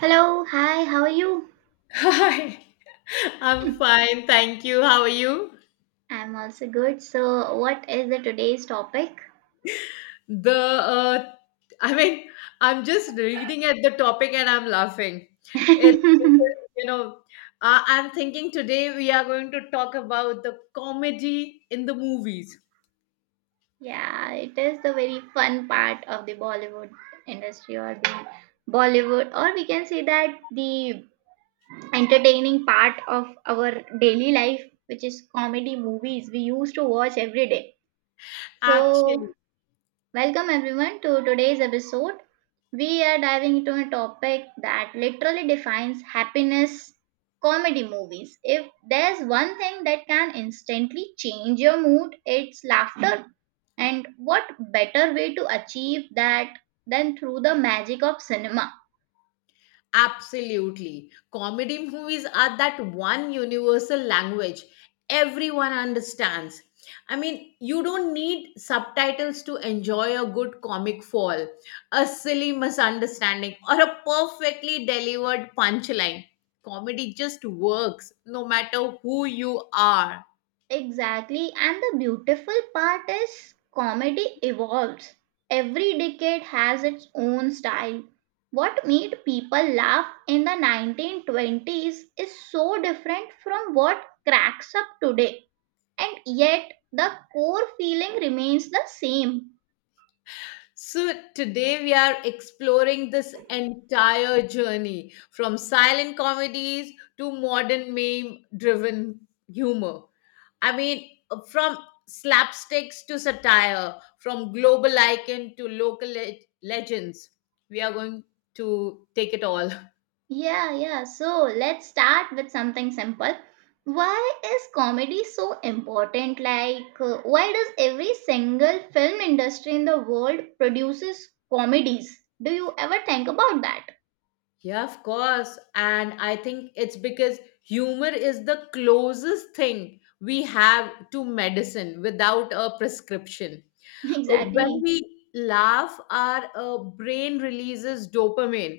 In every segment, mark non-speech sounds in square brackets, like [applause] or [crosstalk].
Hello, hi, how are you? Hi, [laughs] I'm fine, thank you. How are you? I'm also good. So, what is the today's topic? The I mean, I'm just reading at the topic and I'm laughing. [laughs] It's Yeah, because, I'm thinking today we are going to talk about the comedy in the movies. it is the very fun part of the Bollywood industry or the Bollywood or we can say that the entertaining part of our daily life which is comedy movies we used to watch every day. So, Actually, welcome everyone to today's episode. We are diving into a topic that literally defines happiness comedy movies. If there's one thing that can instantly change your mood, it's laughter. And what better way to achieve that than through the magic of cinema? absolutely. Comedy movies are that one universal language everyone understands. I mean, you don't need subtitles to enjoy a good comic fall, a silly misunderstanding, or a perfectly delivered punchline. Comedy just works no matter who you are. Exactly, and the beautiful part is comedy evolves. Every decade has its own style. What made people laugh in the 1920s is so different from what cracks up today, and yet the core feeling remains the same. So, today we are exploring this entire journey from silent comedies to modern meme driven humor. I mean, from slapsticks to satire, from global icon to legends. We are going to take it all. [laughs] Yeah, yeah. So let's start with something simple. Why is comedy so important? Like, why does every single film industry in the world produces comedies? Do you ever think about that? Yeah, of course. And I think it's because humor is the closest thing we have to medicine without a prescription. [laughs] When Exactly. we laugh, our brain releases dopamine.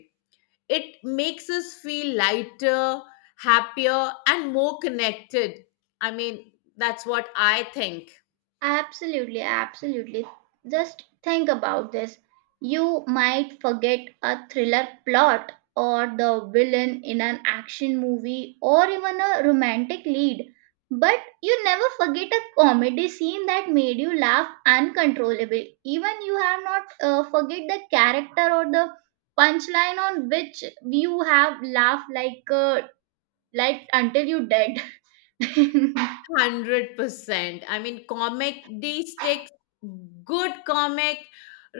It makes us feel lighter, happier, and more connected. I mean, that's what I think. Absolutely, absolutely. Just think about this. You might forget a thriller plot or the villain in an action movie or even a romantic lead, but you never forget a comedy scene that made you laugh uncontrollably. Even you have not forget the character or the punchline on which you have laughed like until you dead. [laughs] 100%. I mean, comedy sticks, good comic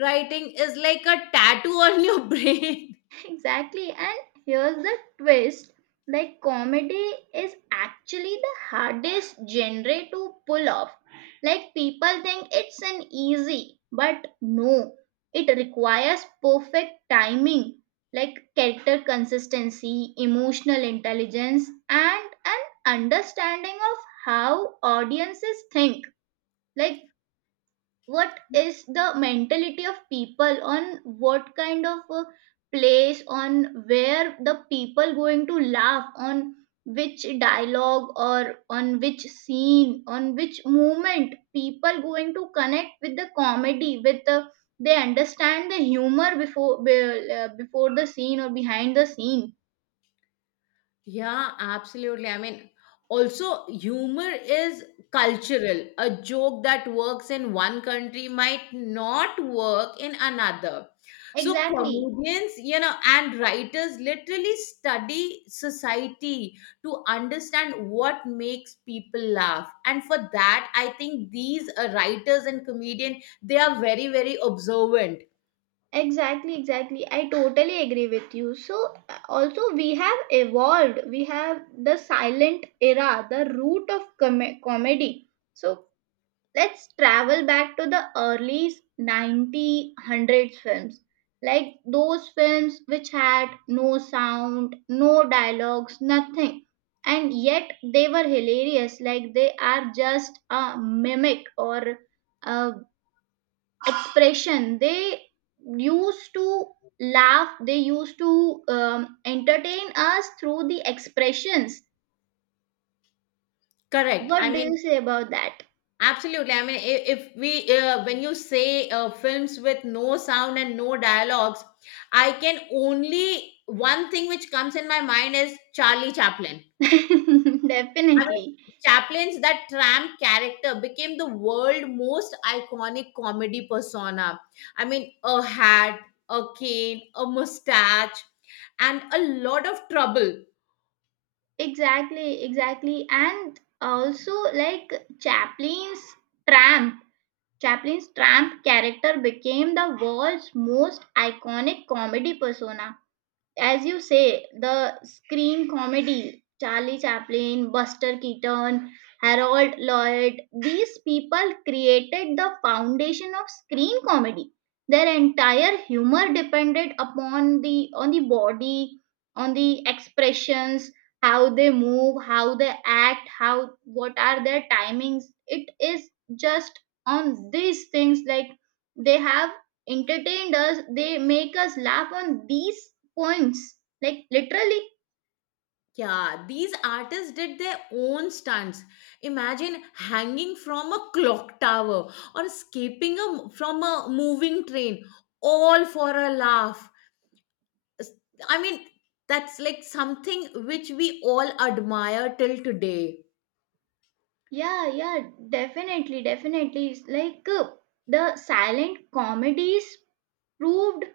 writing is like a tattoo on your [laughs] brain. Exactly, and here's the twist like, comedy is actually the hardest genre to pull off. Like, people think it's an easy, but no, it requires perfect timing, like character consistency, emotional intelligence, and an understanding of how audiences think. Like, what is the mentality of people on what kind of a place on where the people going to laugh on which dialogue or on which scene on which moment people going to connect with the comedy with the they understand the humor before the scene or behind the scene. Yeah, absolutely. I mean, also, humor is cultural. A joke that works in one country might not work in another. So, Exactly comedians, you know, and writers literally study society to understand what makes people laugh. And for that, I think these writers and comedian, they are very, very observant. Exactly, exactly. I totally agree with you. So, also, we have evolved. We have the silent era, the root of comedy. So, let's travel back to the early 90 hundreds films. Like those films which had no sound, no dialogues, nothing. And yet they were hilarious. Like they are just a mimic or a expression they used to laugh they used to entertain us through the expressions. Correct. What do you say about that? Absolutely. I mean, I- if we, when you say films with no sound and no dialogues, I can one thing which comes in my mind is Charlie Chaplin. [laughs] I mean, Definitely. Chaplin's that tramp character became the world most iconic comedy persona. I mean, a hat, a cane, a mustache, and a lot of trouble. Exactly, exactly, and also like chaplin's tramp chaplin's tramp character became the world's most iconic comedy persona. As you say, the screen comedy, Charlie Chaplin, Buster Keaton, Harold Lloyd, these people created the foundation of screen comedy. Their entire humor depended upon the on the body, on the expressions, how they move, how they act, how what are their timings. It is just on these things like they have entertained us they make us laugh on these poems, like literally. Yeah, these artists did their own stunts. Imagine hanging from a clock tower or escaping from a moving train, all for a laugh. S- I mean, that's like something which we all admire till today. Yeah, yeah, definitely, definitely. It's like the silent comedies proved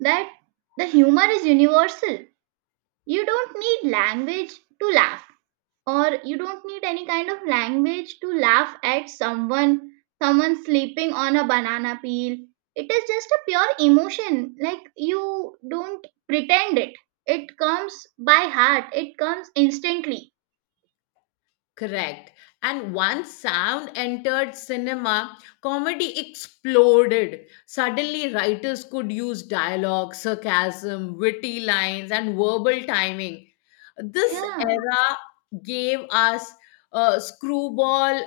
that the humor is universal. You don't need language to laugh, or you don't need any kind of language to laugh at someone, someone sleeping on a banana peel. It is just a pure emotion. Like you don't pretend it. It comes by heart. It comes instantly. Correct. And once sound entered cinema, comedy exploded. Suddenly, writers could use dialogue, sarcasm, witty lines, and verbal timing. This Yeah. era gave us screwball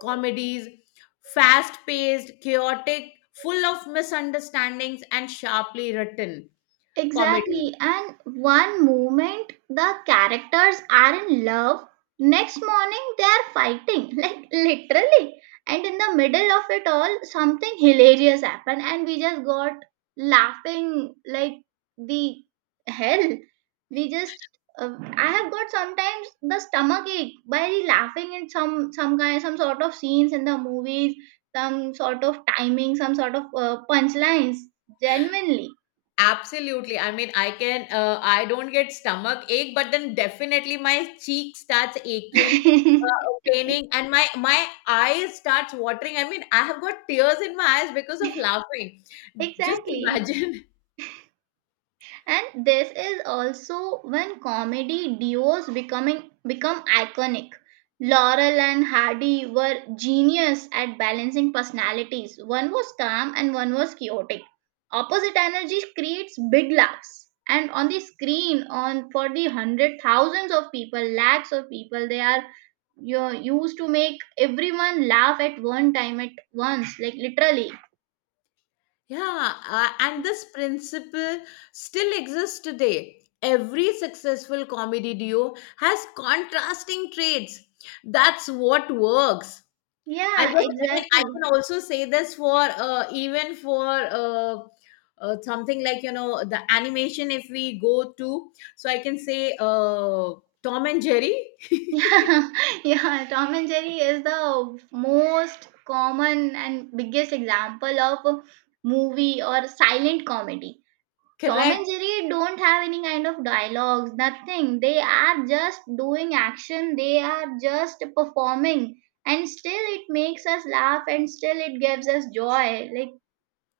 comedies, fast paced, chaotic, full of misunderstandings, and sharply written comedy. Exactly. And one moment the characters are in love, next morning they are fighting, [laughs] like literally. And in the middle of it all, something hilarious happened, and we just got laughing like the hell. We just, uh, I have got sometimes the stomach ache by laughing in some kind, some sort of scenes in the movies, some sort of timing, some sort of punchlines. Genuinely. Absolutely. I don't get stomach ache, but then definitely my cheek starts aching, [laughs] paining, and my eyes starts watering. I mean, I have got tears in my eyes because of laughing. Just Exactly, imagine. [laughs] and this is also when comedy duos becoming become iconic. Laurel and Hardy were genius at balancing personalities, one was calm and one was chaotic. Opposite energies creates big laughs and on the screen on for the hundred thousands of people, lakhs of people, they are used to make everyone laugh at one time at once, like literally. Yeah, and this principle still exists today. Every successful comedy duo has contrasting traits. That's what works. I guess. Yeah, I exactly. can also say this for even for something like, you know, the animation. If we go to, so I can say Tom and Jerry. Yeah, [laughs] yeah, Tom and Jerry is the most common and biggest example of a movie or silent comedy. Tom Correct. and Jerry don't have any kind of dialogues, nothing. They are just doing action, they are just performing, and still it makes us laugh and still it gives us joy. Like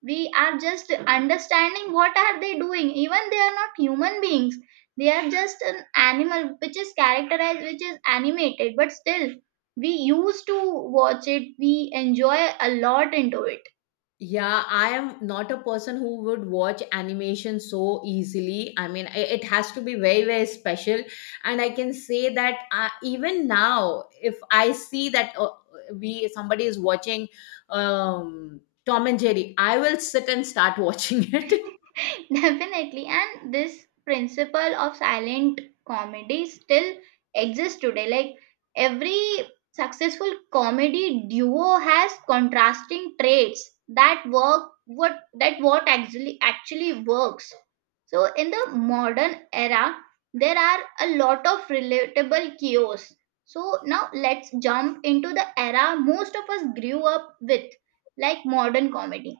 we are just understanding what are they doing, even they are not human beings, they are just an animal which is characterized, which is animated, but still we used to watch it we enjoy a lot into it. Yeah, I am not a person who would watch animation so easily. I mean, it has to be very, very special, and I can say that even now if I see that we somebody is watching Tom and Jerry, I will sit and start watching it. [laughs] [laughs] Definitely, and this principle of silent comedy still exists today. Like every successful comedy duo has contrasting traits that work what that what actually works. So in the modern era, there are a lot of relatable chaos. So now let's jump into the era most of us grew up with, like modern comedy.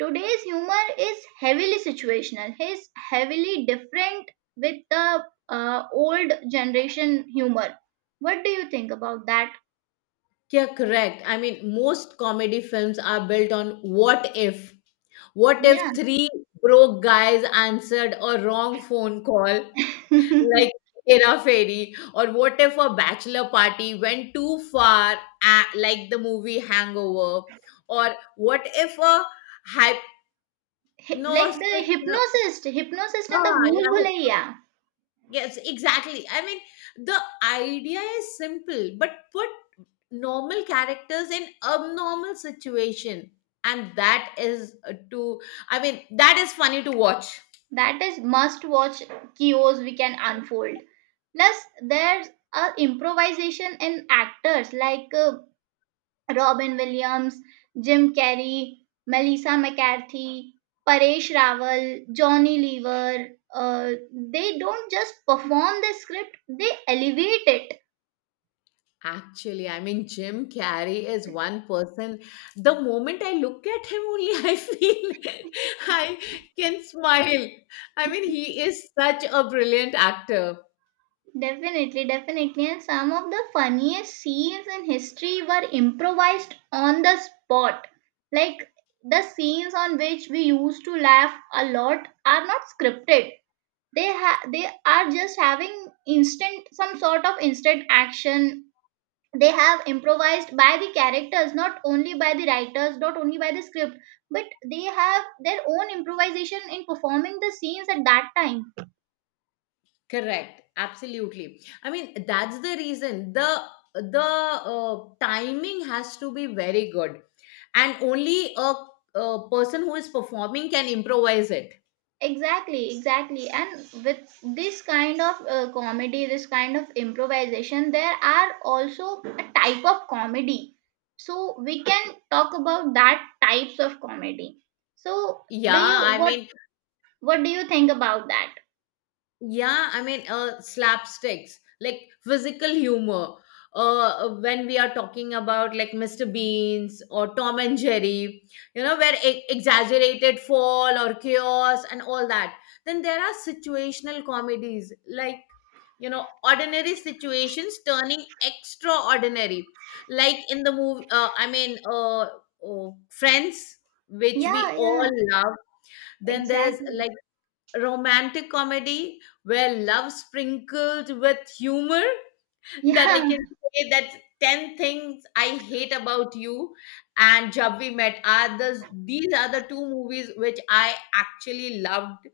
Today's humor is heavily situational. It's heavily different with the old generation humor. What do you think about that? Yeah, correct. I mean, most comedy films are built on what if. What Yeah. if three broke guys answered a wrong phone call [laughs] like Hy- Hera Fairy? Or what if a bachelor party went too far, like the movie Hangover? Or what if a like the hypnostic. hypnosist, in the Ah, Bhool yeah, Bhulaiya. yes, exactly. I mean, the idea is simple, but put normal characters in abnormal situation, and that is to I mean that is funny to watch. That is must watch kios we can unfold. Plus, there's a improvisation in actors like Robin Williams, Jim Carrey, Melissa McCarthy, Paresh Rawal, Johnny Lever. They don't just perform the script, they elevate it. Actually, I mean, Jim Carrey is one person. The moment I look at him only, [laughs] I feel I can smile. I mean, he is such a brilliant actor. Definitely, definitely. And some of the funniest scenes in history were improvised on the spot. Like the scenes on which we used to laugh a lot are not scripted. They are just having instant some sort of instant action they have improvised by the characters not only by the writers not only by the script but they have their own improvisation in performing the scenes at that time. Correct. Absolutely. I mean, that's the reason the timing has to be very good, and only a person who is performing can improvise it. Exactly, exactly, and with this kind of comedy, this kind of improvisation, there are also a type of comedy. So we can talk about that types of comedy. So Yeah, do you I what mean, what do you think about that? Yeah, I mean, slapsticks, like physical humor. When we are talking about like Mr. Beans or Tom and Jerry, you know, where exaggerated fall or chaos and all that. Then there are situational comedies, like, you know, ordinary situations turning extraordinary. Like in the movie, Friends, which Yeah, we all yeah, love. Then there's exactly. like romantic comedy where love sprinkled with humor. [laughs] That I Yeah. can say that 10 things I hate about you and Jab We Met are these are the two movies which I actually loved.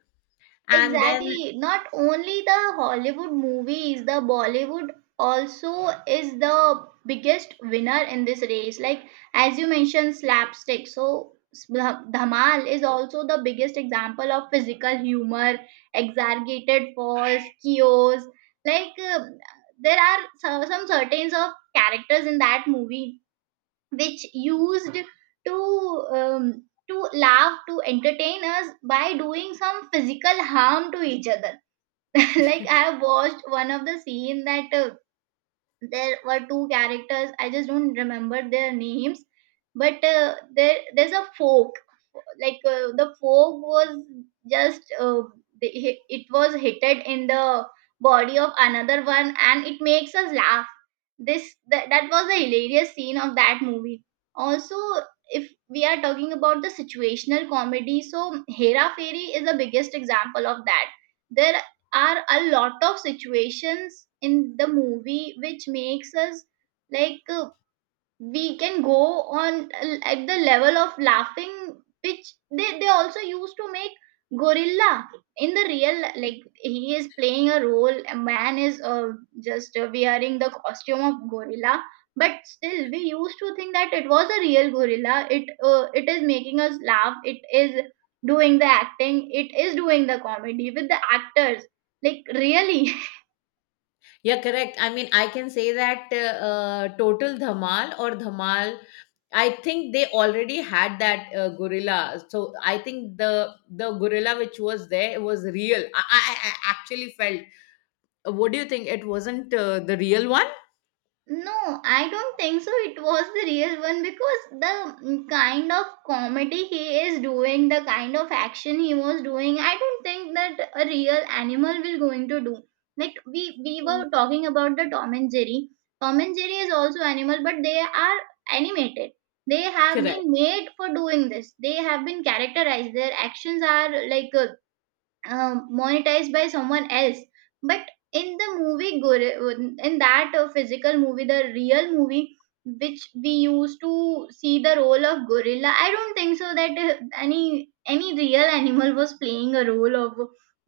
And then, Exactly. Not only the Hollywood movies, the Bollywood also is the biggest winner in this race. Like as you mentioned, slapstick. So Dhamal is also the biggest example of physical humor, exaggerated falls, chaos. Like there are some certain of characters in that movie which used to um, to laugh to entertain us by doing some physical harm to each other. [laughs] Like I have watched one of the scene that there were two characters I just don't remember their names but there's a fork like the fog was just the, it was hitted in the body of another one and it makes us laugh this that was a hilarious scene of that movie. Also if we are talking about the situational comedy so Hera Fairy is the biggest example of that. There are a lot of situations in the movie which makes us like we can go on at the level of laughing which they also used to make gorilla in the real like he is playing a role, a man is just wearing the costume of gorilla but still we used to think that it was a real gorilla it is making us laugh it is doing the acting it is doing the comedy with the actors like really. [laughs] yeah, correct. I mean, I can say that Total Dhamal or Dhamal, I think they already had that gorilla. So I think the gorilla which was there was real. I actually felt, what do you think? It wasn't the real one? No, I don't think so. It was the real one because the kind of comedy he is doing, the kind of action he was doing, I don't think that a real animal will going to do. Like we were talking about the Tom and Jerry. Tom and Jerry is also animal, but they are animated. They have Correct. been made for doing this. They have been characterized. Their actions are like monetized by someone else, but in the movie in that physical movie, the real movie which we used to see the role of gorilla, I don't think so that any real animal [laughs] was playing a role of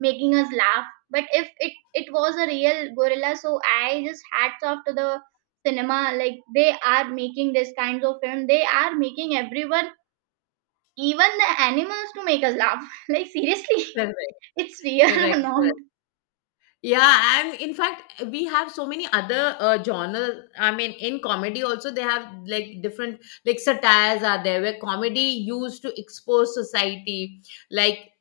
making us laugh. But if it was a real gorilla, so I just hats off to the cinema, like they are making this kinds of film, they are making everyone, even the animals, to make us laugh [laughs] like seriously Correct, it's real [laughs] or correct, not. correct. Yeah, and in fact, we have so many other genre. I mean, in comedy also they have like different, like satires are there where comedy used to expose society, like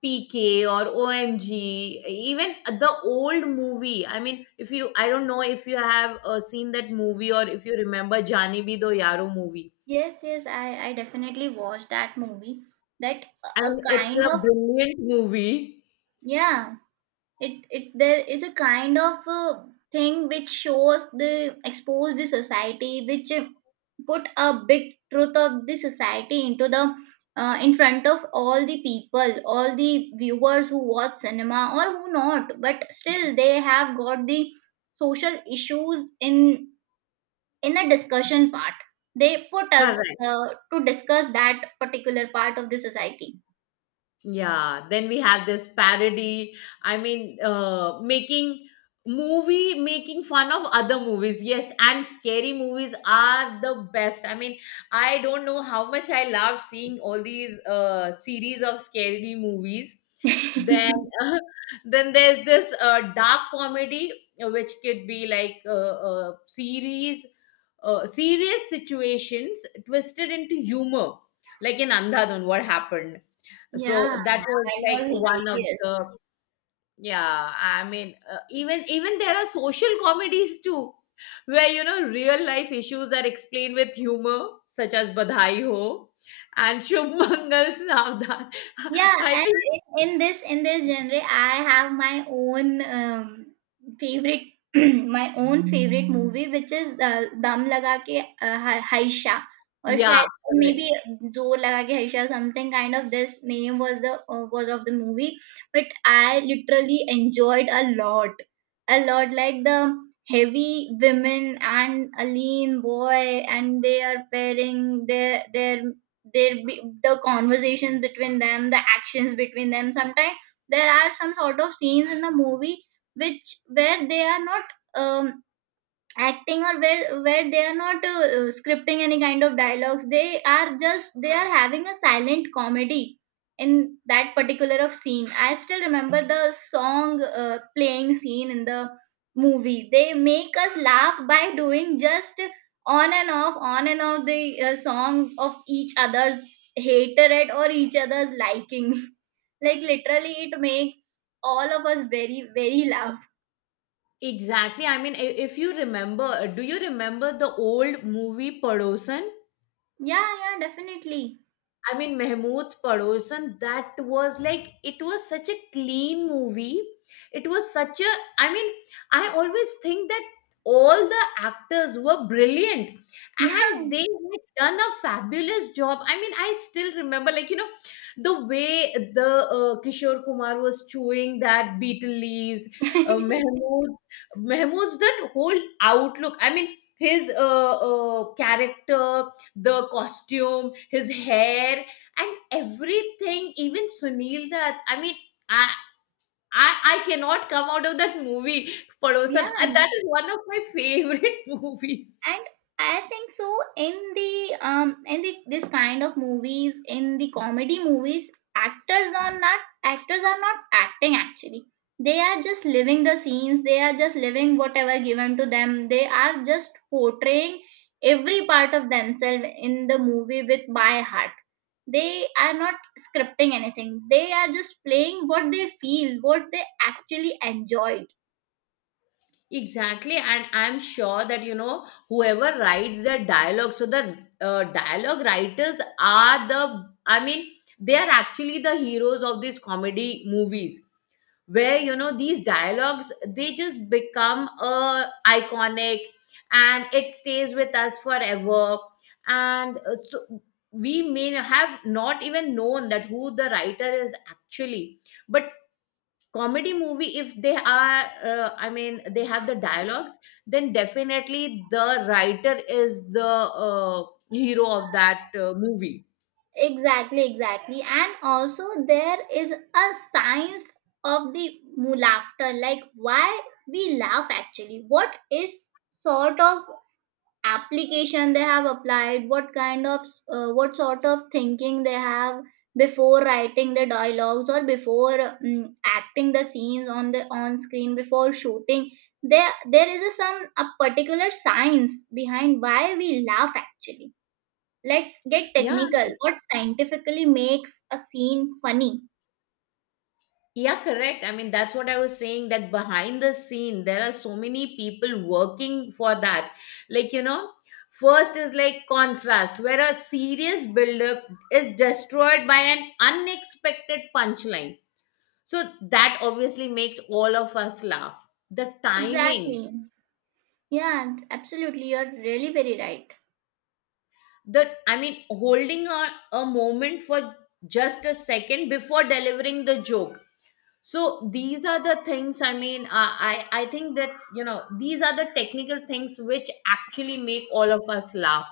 PK or OMG, even the old movie. I mean, if you, I don't know if you have seen that movie or if you remember Jani Bhi Do Yaro movie. Yes, I definitely watched that movie, that a I a mean, it's kind a of, brilliant movie. yeah, it there is a kind of thing which shows the expose the society, which put a big truth of the society into the, in front of all the people, all the viewers who watch cinema or who not, but still they have got the social issues in the discussion part, they put us Correct. uh, to discuss that particular part of the society. Yeah. Then we have this parody. I mean, making Movie making fun of other movies. Yes, and scary movies are the best. I mean, I don't know how much I loved seeing all these series of scary movies. [laughs] Yeah, Then, [laughs] then there's this dark comedy, which could be like a series serious situations twisted into humor, like in Andhadhun, what happened. So that was that like was one of hilarious. the, yeah. I mean, even even there are social comedies too, where, you know, real life issues are explained with humor, such as Badhai Ho and Shubh Mangal Savdas. Yeah, [laughs] I and think in this genre, I have my own favorite [clears throat] my own favorite movie, which is Dam Laga Ke Haisha, or yeah, shayad, maybe correct. Zor Laga Ke Haisha, something kind of this name was the was of the movie. But I literally enjoyed a lot, a lot, like the heavy women and a lean boy, and they are pairing their there be the conversations between them, the actions between them. Sometimes there are some sort of scenes in the movie which, where they are not um, acting, or where they are not scripting any kind of dialogues, they are just, they are having a silent comedy. In that particular of scene, I still remember the song playing scene in the movie, they make us laugh by doing just on and off, on and off the song of each other's hatred or each other's liking. [laughs] Like literally it makes all of us very laugh. Exactly. I mean, if you remember, do you remember the old movie Padosan? Yeah, yeah, definitely. I mean, Mehmood's Padosan, that was like, it was such a clean movie. It was such a, I mean, I always think that all the actors were brilliant [laughs] Yeah. and they had done a fabulous job. I mean, I still remember, like, you know, the way the Kishore Kumar was chewing that beetle leaves, uh, [laughs] Mehmood, Mehmood's that whole outlook. I mean, his character, the costume, his hair, and everything. Even Sunil Dutt. I mean, I I cannot come out of that movie, Padosan. Yeah, That and is one of my favorite [laughs] movies. I think so, in the in the this kind of movies, in the comedy movies, actors are not actors are not acting actually. They are just living the scenes, they are just living whatever given to them, they are just portraying every part of themselves in the movie with by heart. They are not scripting anything, they are just playing what they feel, what they actually enjoy. Exactly, and I'm sure that, you know, whoever writes the dialogue. So the dialogue writers are the. I mean, they are actually the heroes of these comedy movies, where, you know, these dialogues they just become iconic, and it stays with us forever. And so we may have not even known that who the writer is actually. But comedy movie, if they are, they have the dialogues, then definitely the writer is the hero of that movie. Exactly, exactly. And also there is a science of the laughter, like why we laugh actually. What is sort of application they have applied? What kind of what sort of thinking they have before writing the dialogues or before acting the scenes on the on screen before shooting? There is a some a particular science behind why we laugh actually. Let's get Yeah, technical. What scientifically makes a scene funny? yeah, correct. I mean, that's what I was saying that behind the scene, there are so many people working for that. Like, you know, first is like contrast, where a serious buildup is destroyed by an unexpected punchline. So that obviously makes all of us laugh. The timing, Exactly. Yeah, absolutely. You're really very right. that I mean, holding on a moment for just a second before delivering the joke. So these are the things. I think that, you know, these are the technical things which actually make all of us laugh.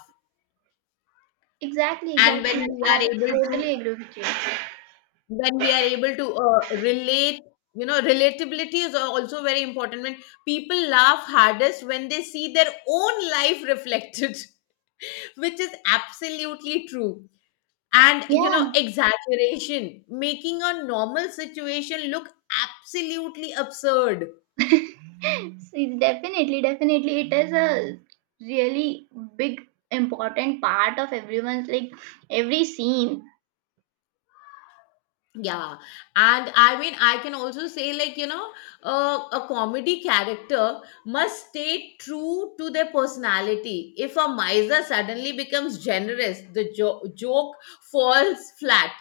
Exactly, And when exactly. we are I able to, totally agree with you. when we are able to relate, you know, relatability is also very important when people laugh hardest when they see their own life reflected, [laughs] which is absolutely true. And, you know, Yeah. exaggeration, making a normal situation look absolutely absurd. [laughs] See, definitely, definitely. It is a really big important part of everyone's, like every scene. Yeah, and I mean, I can also say, like, you know, a comedy character must stay true to their personality. If a miser suddenly becomes generous, the joke falls flat.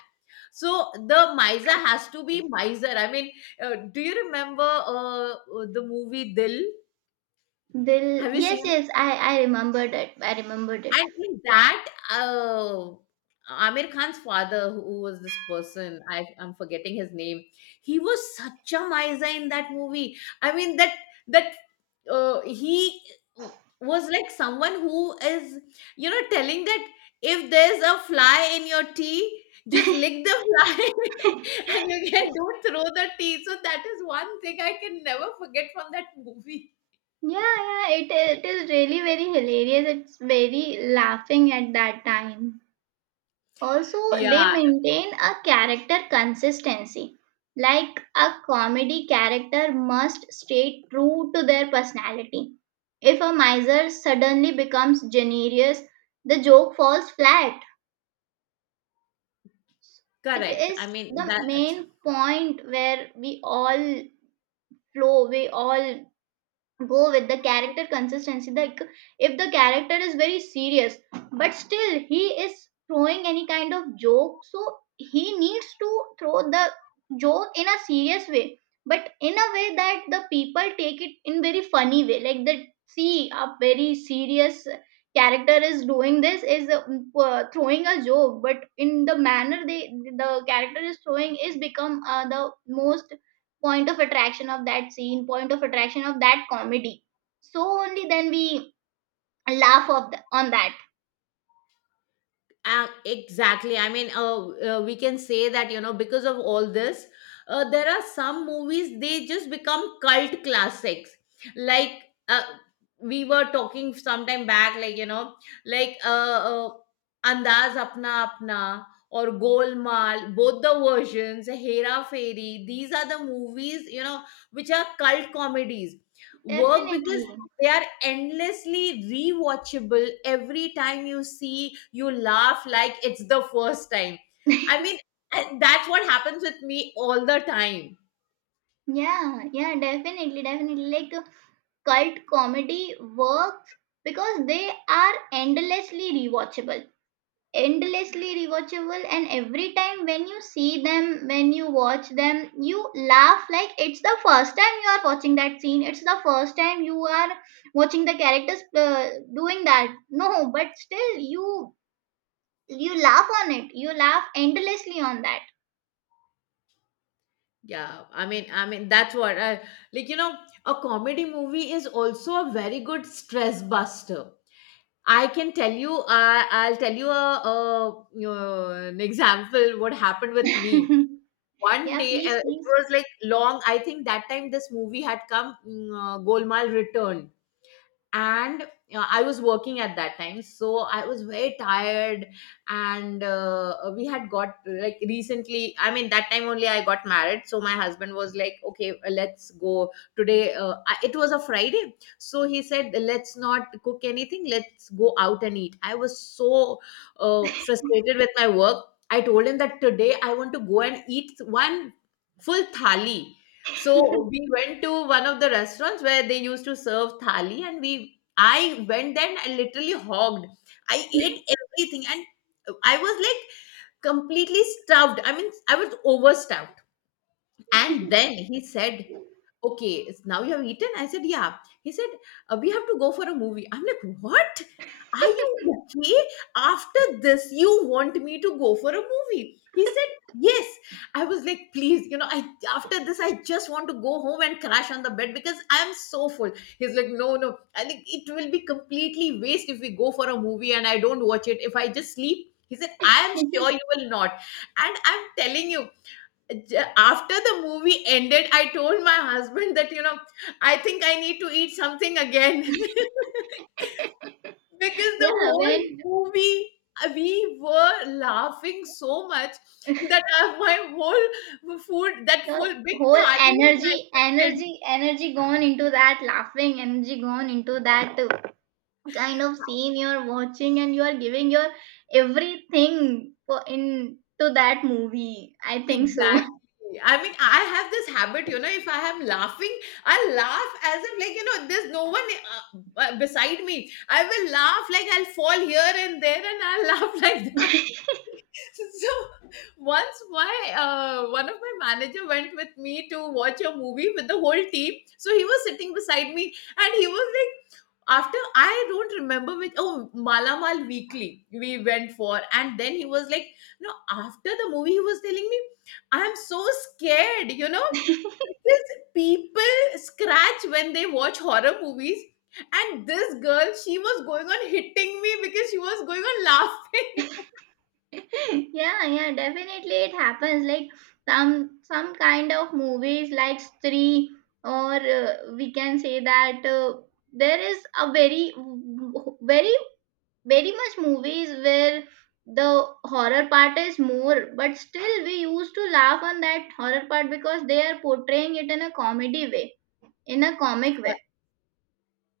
So the miser has to be miser. I mean, do you remember the movie Dil? They'll, Have you yes, seen? yes, I remembered it. I remembered it. And in that, uh, Amir Khan's father, who was this person, I'm forgetting his name. He was such a miser in that movie. I mean that that he was like someone who is, you know, telling that if there's a fly in your tea, just lick the fly, [laughs] and you can don't throw the tea. So that is one thing I can never forget from that movie. Yeah, yeah, it is really very hilarious. It's very laughing at that time. Also, they Yeah, maintain a character consistency. Like a comedy character must stay true to their personality. If a miser suddenly becomes generous, the joke falls flat. It correct. I is mean the that, main point where we all flow, we all go with the character consistency. Like if the character is very serious but still he is throwing any kind of joke, so he needs to throw the joke in a serious way, but in a way that the people take it in very funny way, like that, see a very serious character is doing this, is throwing a joke, but in the manner they the character is throwing is become the most point of attraction of that scene, point of attraction of that comedy. So only then we laugh of the, on that. Exactly. I mean, we can say that, you know, because of all this, there are some movies, they just become cult classics. Like, uh, we were talking sometime back, like, you know, like uh, uh, Andaz Apna Apna or Golmaal, both the versions, Hera Fairy, these are the movies, you know, which are cult comedies. Work because Definitely. they are endlessly rewatchable, every time you see you laugh like it's the first time, I mean. And that's what happens with me all the time. [laughs] Yeah, yeah, definitely, definitely, like cult comedy works because they are endlessly rewatchable, endlessly rewatchable, and every time when you see them, when you watch them, you laugh like it's the first time you are watching that scene, it's the first time you are watching the characters doing that. No, but still you, you laugh on it, you laugh endlessly on that. Yeah, I mean that's what like, a comedy movie is also a very good stress buster. I can tell you, I'll tell you a you an example what happened with me [laughs] one Yeah, day. Please, It please. was like long, I think. That time this movie had come, Golmaal Returned. And, I was working at that time, so I was very tired. And we had got, like, recently, I mean, that time only I got married, so my husband was like, okay, let's go today. It was a Friday, so he said, let's not cook anything, let's go out and eat. I was so frustrated with my work. I told him that today I want to go and eat one full thali. So we went to one of the restaurants where they used to serve thali, and we I went there and I literally hogged. I ate everything, and I was like completely stuffed. I mean, I was overstuffed. And then he said, okay, it's now you have eaten? I said, yeah. He said, we have to go for a movie. I'm like, what? Are you okay? After this, you want me to go for a movie? He said, yes. I was like, please, you know, I after this, I just want to go home and crash on the bed because I'm so full. He's like, no, no. I think it will be completely waste if we go for a movie and I don't watch it. If I just sleep, he said, I am sure you will not. And I'm telling you, after the movie ended, I told my husband that, I think I need to eat something again. [laughs] [laughs] Because the Yeah, whole when movie, we were laughing so much that my whole food, that the full big whole thali, was energy digested. energy energy gone into that laughing, energy gone into that kind of scene you're watching, and you're giving your everything for in to that movie, I think so. [laughs] Exactly. I mean, I have this habit, if I am laughing, I laugh as if, like, there's no one beside me. I will laugh like, I'll fall here and there, and I'll [laughs] laugh like Yeah, that. [laughs] So once my, one of my manager went with me to watch a movie with the whole team. So he was sitting beside me, and he was like, after, I don't remember which, oh, Malamal Weekly we went for, and then he was like, no, after the movie he was telling me, I am so scared, because people scratch when they watch horror movies. And this girl, she was going on hitting me because she was going on laughing. yeah, definitely it happens. Like some kind of movies like Stree, or we can say that there is a very, very, very much movies where the horror part is more, but still we used to laugh on that horror part because they are portraying it in a comedy way, in a comic way,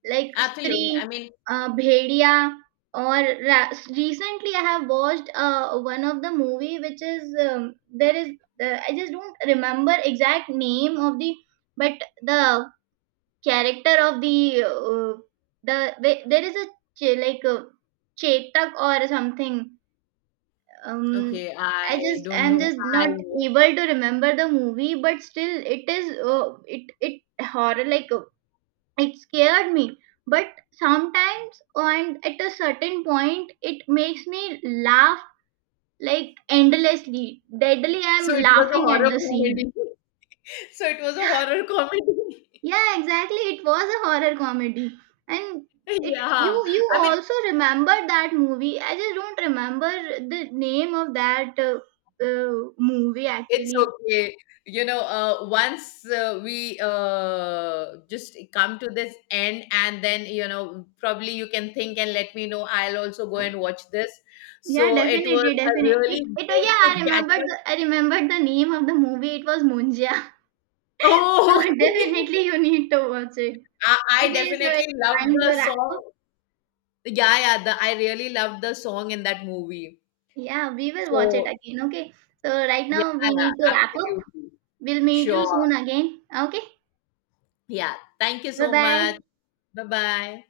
like Absolutely. I Stree, mean, Bhedia, or recently I have watched one of the movie which is there is I just don't remember exact name of the, but the character of the the, there is a like a Chetak or something, um okay, I I just, don't I'm know. just I not able to remember the movie, but still it is it horror, like it scared me, but sometimes and at a certain point it makes me laugh, like endlessly, deadly [laughs] I'm so it was a laughing at horror the scene. comedy. [laughs] So it was a horror comedy. Yeah, exactly, it was a horror comedy. And [laughs] it, Yeah, you I mean, also remember that movie, I just don't remember the name of that uh, movie it's actually. okay. Once we just come to this end, and then, probably you can think and let me know. I'll also go and watch this. Yeah, So it was definitely, a definitely. really It, oh good yeah, to catch up. I remembered the name of the movie. It was Munja. [laughs] So Oh, [laughs] okay. definitely you need to watch it. I Okay, so definitely it's love time the to wrap song. up. Yeah, yeah. I really love the song in that movie. Yeah, we will watch it So again. Okay, so right yeah, now we need to wrap up. absolutely. We'll meet Sure. you soon again. Okay, Yeah. Thank you bye so much. bye. Bye bye.